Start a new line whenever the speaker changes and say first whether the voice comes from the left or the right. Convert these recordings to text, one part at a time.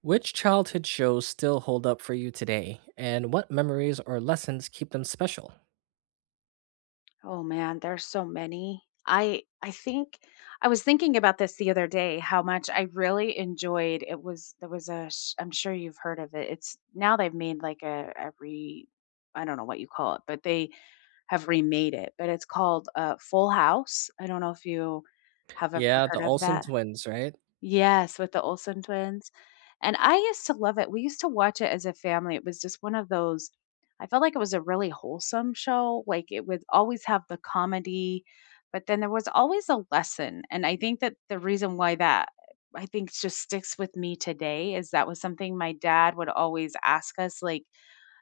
right: Which childhood shows still hold up for you today, and what memories or lessons keep them special?
left: Oh man, there's so many. I think I was thinking about this the other day how much I really enjoyed it was there was a sh- I'm sure you've heard of it. It's now they've made like a re I don't know what you call it, but they have remade it. But it's called Full House. I don't know if you have ever
right: Yeah, the
left: heard of
right: Olsen
left: that.
right: twins, right?
left: Yes, with the Olsen twins. And I used to love it. We used to watch it as a family. It was just one of those. I felt like it was a really wholesome show. Like it would always have the comedy, but then there was always a lesson. And I think that the reason why that I think just sticks with me today is that was something my dad would always ask us, like,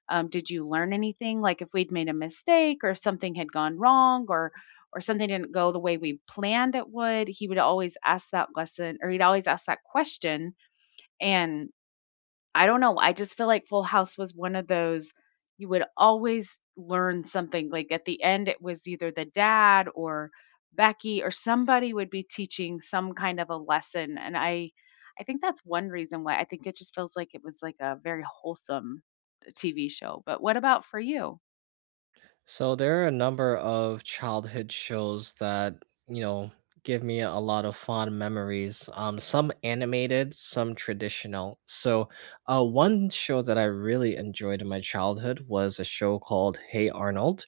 left: did you learn anything? Like if we'd made a mistake or something had gone wrong or something didn't go the way we planned it would, he would always ask that lesson or he'd always ask that question. And I don't know, I just feel like Full House was one of those you would always learn something, like, at the end, it was either the dad or Becky or somebody would be teaching some kind of a lesson, and I think that's one reason why I think it just feels like it was, like, a very wholesome TV show. But what about for you?
right: So there are a number of childhood shows that, you know, give me a lot of fond memories. Some animated, some traditional. So one show that I really enjoyed in my childhood was a show called Hey Arnold.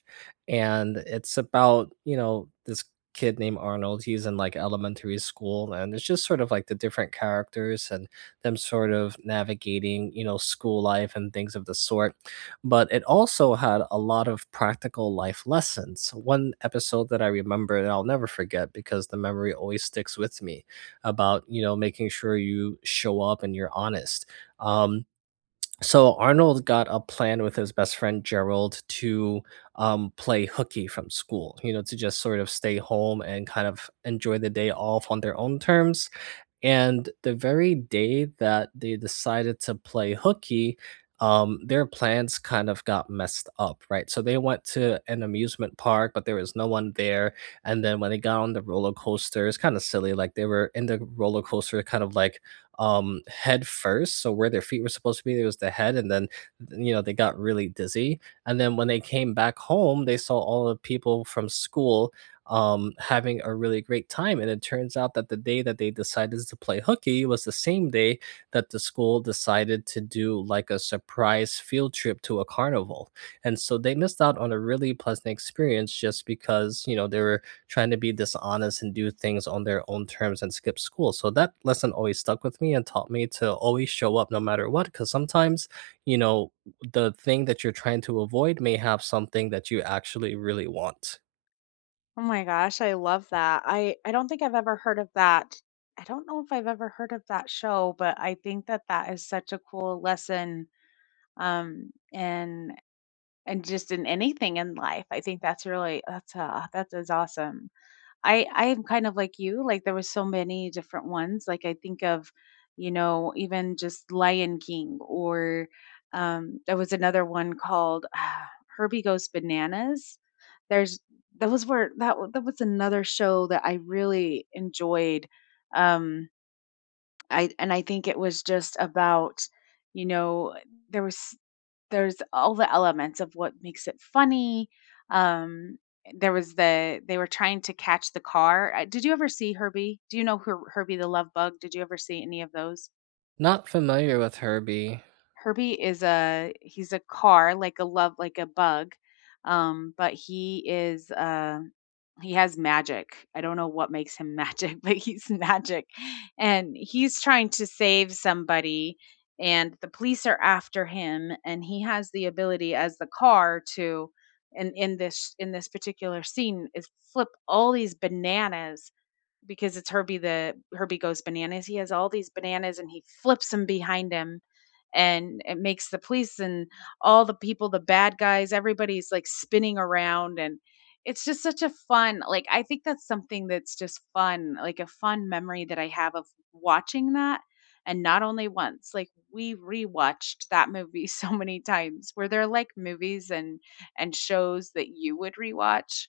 right: And it's about, you know, this kid named Arnold. He's in like elementary school and it's just sort of like the different characters and them sort of navigating, you know, school life and things of the sort, but it also had a lot of practical life lessons. One episode that I remember and I'll never forget because the memory always sticks with me, about, you know, making sure you show up and you're honest. Um, so Arnold got a plan with his best friend Gerald to play hooky from school, you know, to just sort of stay home and kind of enjoy the day off on their own terms, and the very day that they decided to play hooky, their plans kind of got messed up, right? So they went to an amusement park, but there was no one there. And then when they got on the roller coaster, it's kind of silly. Like they were in the roller coaster, kind of like head first. So where their feet were supposed to be, there was the head. And then, you know, they got really dizzy. And then when they came back home, they saw all the people from school having a really great time. And it turns out that the day that they decided to play hooky was the same day that the school decided to do like a surprise field trip to a carnival. And so they missed out on a really pleasant experience just because, you know, they were trying to be dishonest and do things on their own terms and skip school. So that lesson always stuck with me and taught me to always show up no matter what. Because sometimes, you know, the thing that you're trying to avoid may have something that you actually really want.
left: Oh my gosh, I love that. I don't think I've ever heard of that. I don't know if I've ever heard of that show, but I think that that is such a cool lesson, and just in anything in life. I think that's really that is awesome. I am kind of like you. Like there was so many different ones. Like I think of, you know, even just Lion King or there was another one called Herbie Goes Bananas. There's that was another show that I really enjoyed. Um I and I think it was just about, you know, there was there's all the elements of what makes it funny. Um, there was they were trying to catch the car. Did you ever see Herbie? Do you know Herbie the Love Bug? Did you ever see any of those?
right: Not familiar with Herbie.
left: Herbie is a he's a car, like a love like a bug, but he is, he has magic. I don't know what makes him magic, but he's magic, and he's trying to save somebody, and the police are after him, and he has the ability as the car to and in this particular scene is flip all these bananas because it's Herbie Goes Bananas. He has all these bananas and he flips them behind him and it makes the police and all the people, the bad guys, everybody's like spinning around. And it's just such a fun, like, I think that's something that's just fun, like a fun memory that I have of watching that. And not only once, like we rewatched that movie so many times. Were there like movies and shows that you would rewatch?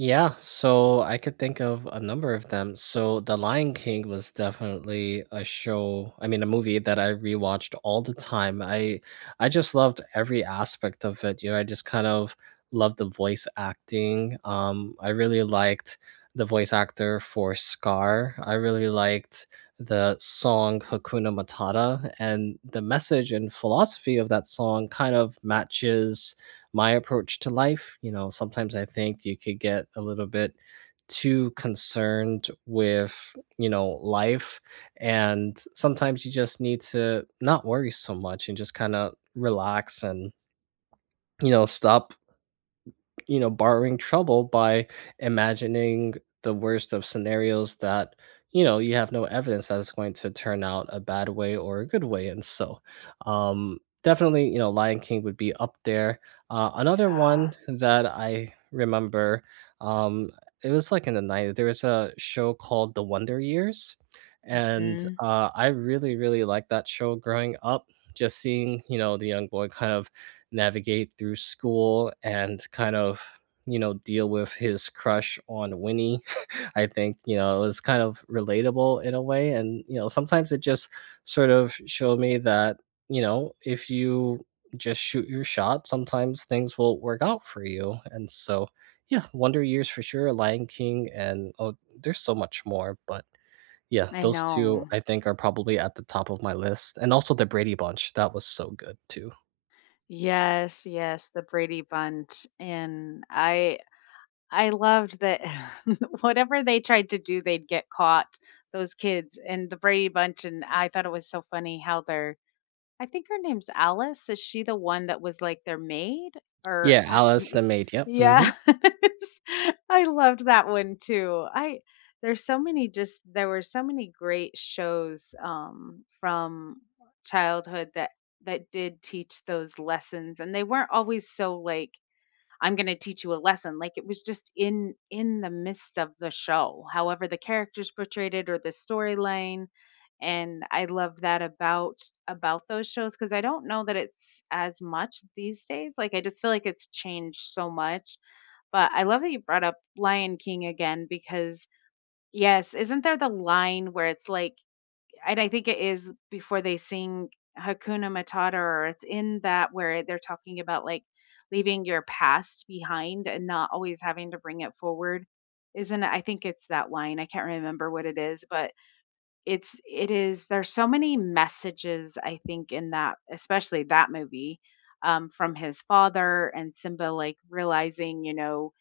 right: Yeah, so I could think of a number of them. So The Lion King was definitely a show, I mean a movie that I rewatched all the time. I just loved every aspect of it. You know, I just kind of loved the voice acting. I really liked the voice actor for Scar. I really liked the song Hakuna Matata, and the message and philosophy of that song kind of matches my approach to life. You know, sometimes I think you could get a little bit too concerned with, you know, life. And sometimes you just need to not worry so much and just kind of relax and, you know, stop, you know, borrowing trouble by imagining the worst of scenarios that, you know, you have no evidence that it's going to turn out a bad way or a good way. And so, definitely, you know, Lion King would be up there. Another
left: Yeah.
right: one that I remember, um, it was like in the 90s, there was a show called The Wonder Years. And
left: Mhm.
right: uh, I really, really liked that show growing up. Just seeing, you know, the young boy kind of navigate through school and kind of, you know, deal with his crush on Winnie. I think, you know, it was kind of relatable in a way. And, you know, sometimes it just sort of showed me that, you know, if you just shoot your shot, sometimes things will work out for you. And so, yeah, Wonder Years for sure, Lion King, and oh, there's so much more. But yeah,
left: I
right: those two
left: know.
right: I think are probably at the top of my list. And also the Brady Bunch. That was so good too.
left: Yes, yes, the Brady Bunch. And I loved that. Whatever they tried to do, they'd get caught, those kids, and the Brady Bunch. And I thought it was so funny how they're I think her name's Alice. Is she the one that was like their maid or
right: Yeah,
left: I-
right: Alice
left: y-
right: the maid, yep,
left: yeah.
right: mhm.
left: I loved that one too. I there's so many just there were so many great shows from childhood that that did teach those lessons, and they weren't always so like I'm going to teach you a lesson. Like it was just in the midst of the show, however the characters portrayed it or the storyline. And I love that about those shows because I don't know that it's as much these days. Like I just feel like it's changed so much. But I love that you brought up Lion King again because yes, isn't there the line where it's like and I think it is before they sing Hakuna Matata, or it's in that where they're talking about like leaving your past behind and not always having to bring it forward. Isn't it? I think it's that line. I can't remember what it is, but it is, there's so many messages, I think, in that, especially that movie, from his father and Simba, like realizing, you know,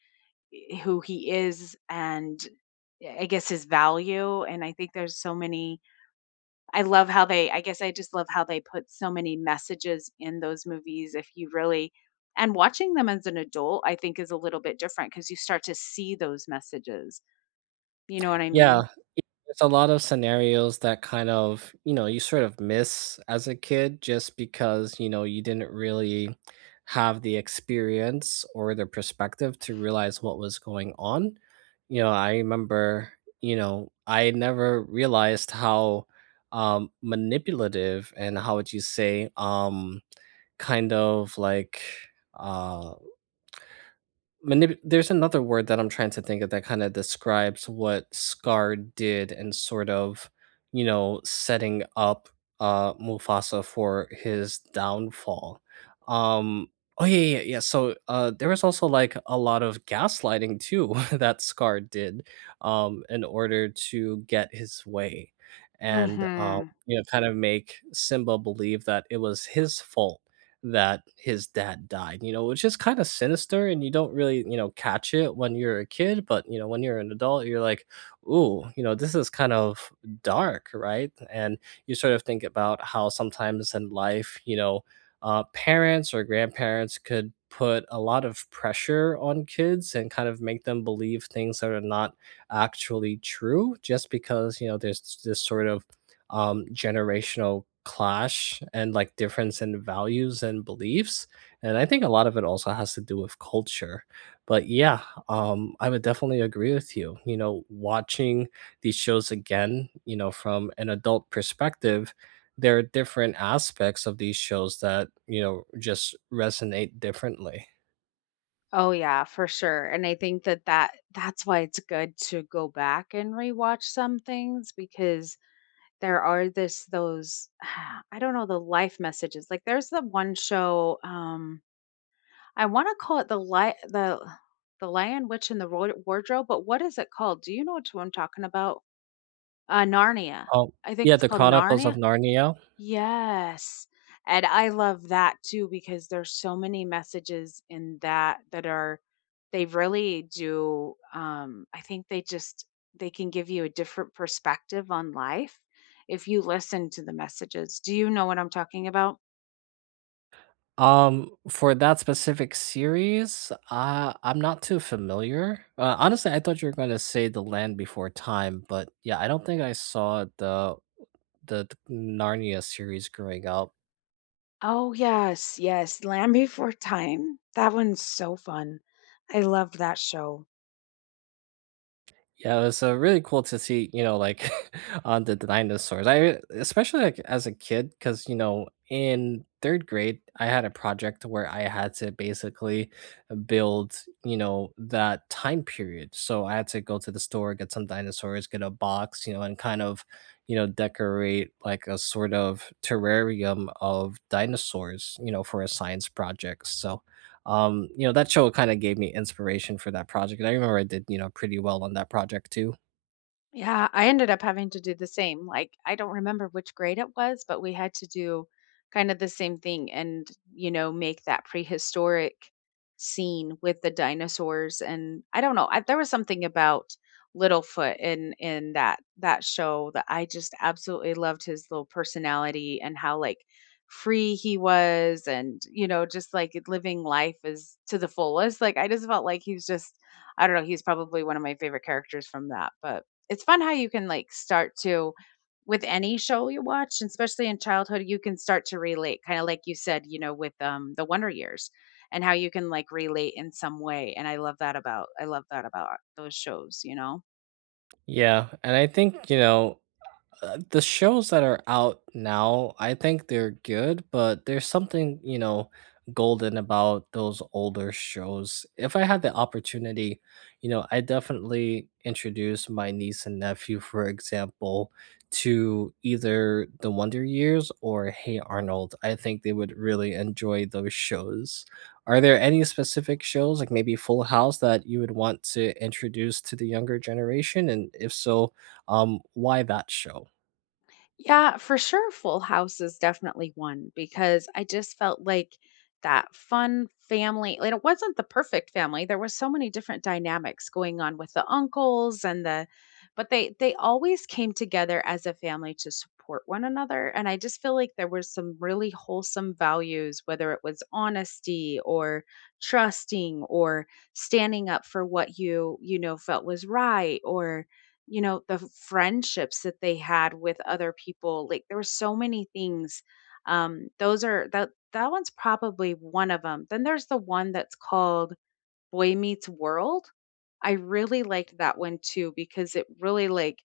left: who he is and I guess his value. And I think there's so many I love how they I guess I just love how they put so many messages in those movies if you really and watching them as an adult, I think is a little bit different because you start to see those messages. You know what I
right: Yeah,
left: mean?
right: it there's a lot of scenarios that kind of, you know, you sort of miss as a kid just because, you know, you didn't really have the experience or the perspective to realize what was going on. You know, I remember, you know, I never realized how, manipulative and how would you say, kind of like, uh Manip there's another word that I'm trying to think of that kinda describes what Scar did and sort of, you know, setting up, Mufasa for his downfall. Um oh, yeah, yeah, yeah, so, there was also, like, a lot of gaslighting too that Scar did, in order to get his way and,
left: Mhm.
right: you know, kind of make Simba believe that it was his fault that his dad died, you know, which is kinda sinister and you don't really, you know, catch it when you're a kid, but, you know, when you're an adult, you're like, "Ooh, you know, this is kind of dark," right? And you sort of think about how sometimes in life, you know, parents or grandparents could put a lot of pressure on kids and kind of make them believe things that are not actually true just because, you know, there's this sort of generational clash and like difference in values and beliefs. And I think a lot of it also has to do with culture, but yeah, I would definitely agree with you. You know, watching these shows again, you know, from an adult perspective, there are different aspects of these shows that, you know, just resonate differently.
left: Oh yeah, for sure. And I think that that's why it's good to go back and rewatch some things because there are this those I don't know the life messages. Like there's the one show I want to call it the Lion Witch and the Wardrobe, but what is it called? Do you know what I'm talking about? Narnia.
right: Oh
left: I think
right: yeah,
left: it's
right: the
left: called
right: Chronicles of
left: Narnia.
right: Narnia.
left: Yes. And I love that too because there's so many messages in that that are they really do I think they just they can give you a different perspective on life if you listen to the messages. Do you know what I'm talking about?
right: For that specific series, I'm not too familiar. Honestly, I thought you were going to say The Land Before Time, but yeah, I don't think I saw the Narnia series growing up.
left: Oh, yes, yes, Land Before Time. That one's so fun. I love that show.
right: Yeah, it was, really cool to see, you know, like, on the dinosaurs. I especially, like, as a kid because you know, in 3rd grade, I had a project where I had to basically build, you know, that time period. So I had to go to the store, get some dinosaurs, get a box, you know, and kind of, you know, decorate, like, a sort of terrarium of dinosaurs, you know, for a science project. So you know, that show kind of gave me inspiration for that project, and I remember I did, you know, pretty well on that project too.
left: Yeah, I ended up having to do the same. Like, I don't remember which grade it was, but we had to do kind of the same thing and, you know, make that prehistoric scene with the dinosaurs. And I don't know, I, there was something about Littlefoot in that that show that I just absolutely loved his little personality and how like free he was. And you know, just like living life is to the fullest, like I just felt like he's just I don't know he's probably one of my favorite characters from that. But it's fun how you can like start to with any show you watch, and especially in childhood, you can start to relate, kind of like you said, you know, with the Wonder Years and how you can like relate in some way. And I love that about I love that about those shows, you know.
right: Yeah, and I think, you know, the shows that are out now, I think they're good, but there's something, you know, golden about those older shows. If I had the opportunity, you know, I definitely introduce my niece and nephew, for example, to either The Wonder Years or Hey Arnold. I think they would really enjoy those shows. Are there any specific shows, like maybe Full House, that you would want to introduce to the younger generation? And if so, why that show?
left: Yeah, for sure. Full House is definitely one because I just felt like that fun family. Like it wasn't the perfect family. There was so many different dynamics going on with the uncles and the, but they always came together as a family to support one another. And I just feel like there was some really wholesome values, whether it was honesty or trusting or standing up for what you know felt was right or you know, the friendships that they had with other people. Like there were so many things. Those are that that one's probably one of them. Then there's the one that's called Boy Meets World. I really liked that one too because it really like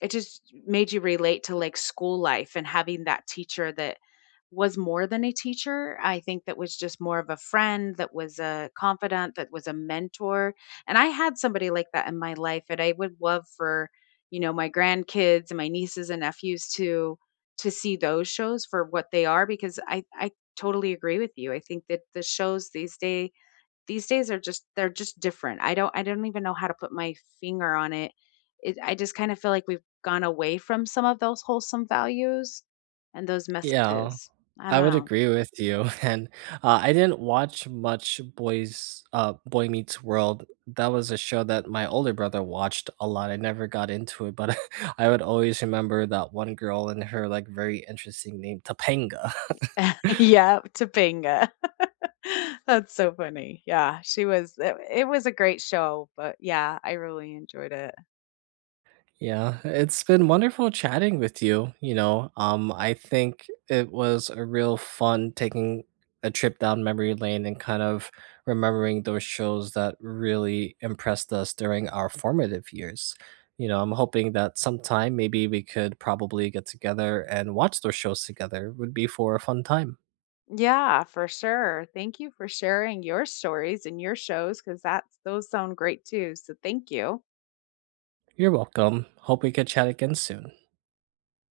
left: it just made you relate to, like, school life and having that teacher that was more than a teacher. I think that was just more of a friend, that was a confidant, that was a mentor, and I had somebody like that in my life, and I would love for, you know, my grandkids and my nieces and nephews to see those shows for what they are because I totally agree with you. I think that the shows these days are just they're just different. I don't even know how to put my finger on it. It I just kind of feel like we've gone away from some of those wholesome values and those
right: Yeah,
left: messages. I don't
right: I would
left: know.
right: agree with you. And I didn't watch much Boy Meets World. That was a show that my older brother watched a lot. I never got into it, but I would always remember that one girl and her like very interesting name, Topanga.
left: Yeah, Topanga. That's so funny. Yeah, she was it, it was a great show, but yeah, I really enjoyed it.
right: Yeah, it's been wonderful chatting with you, you know. I think it was a real fun taking a trip down memory lane and kind of remembering those shows that really impressed us during our formative years. You know, I'm hoping that sometime maybe we could probably get together and watch those shows together. Would be for a fun time.
left: Yeah, for sure. Thank you for sharing your stories and your shows cuz that's those sound great too. So thank you.
right: You're welcome. Hope we could chat again soon.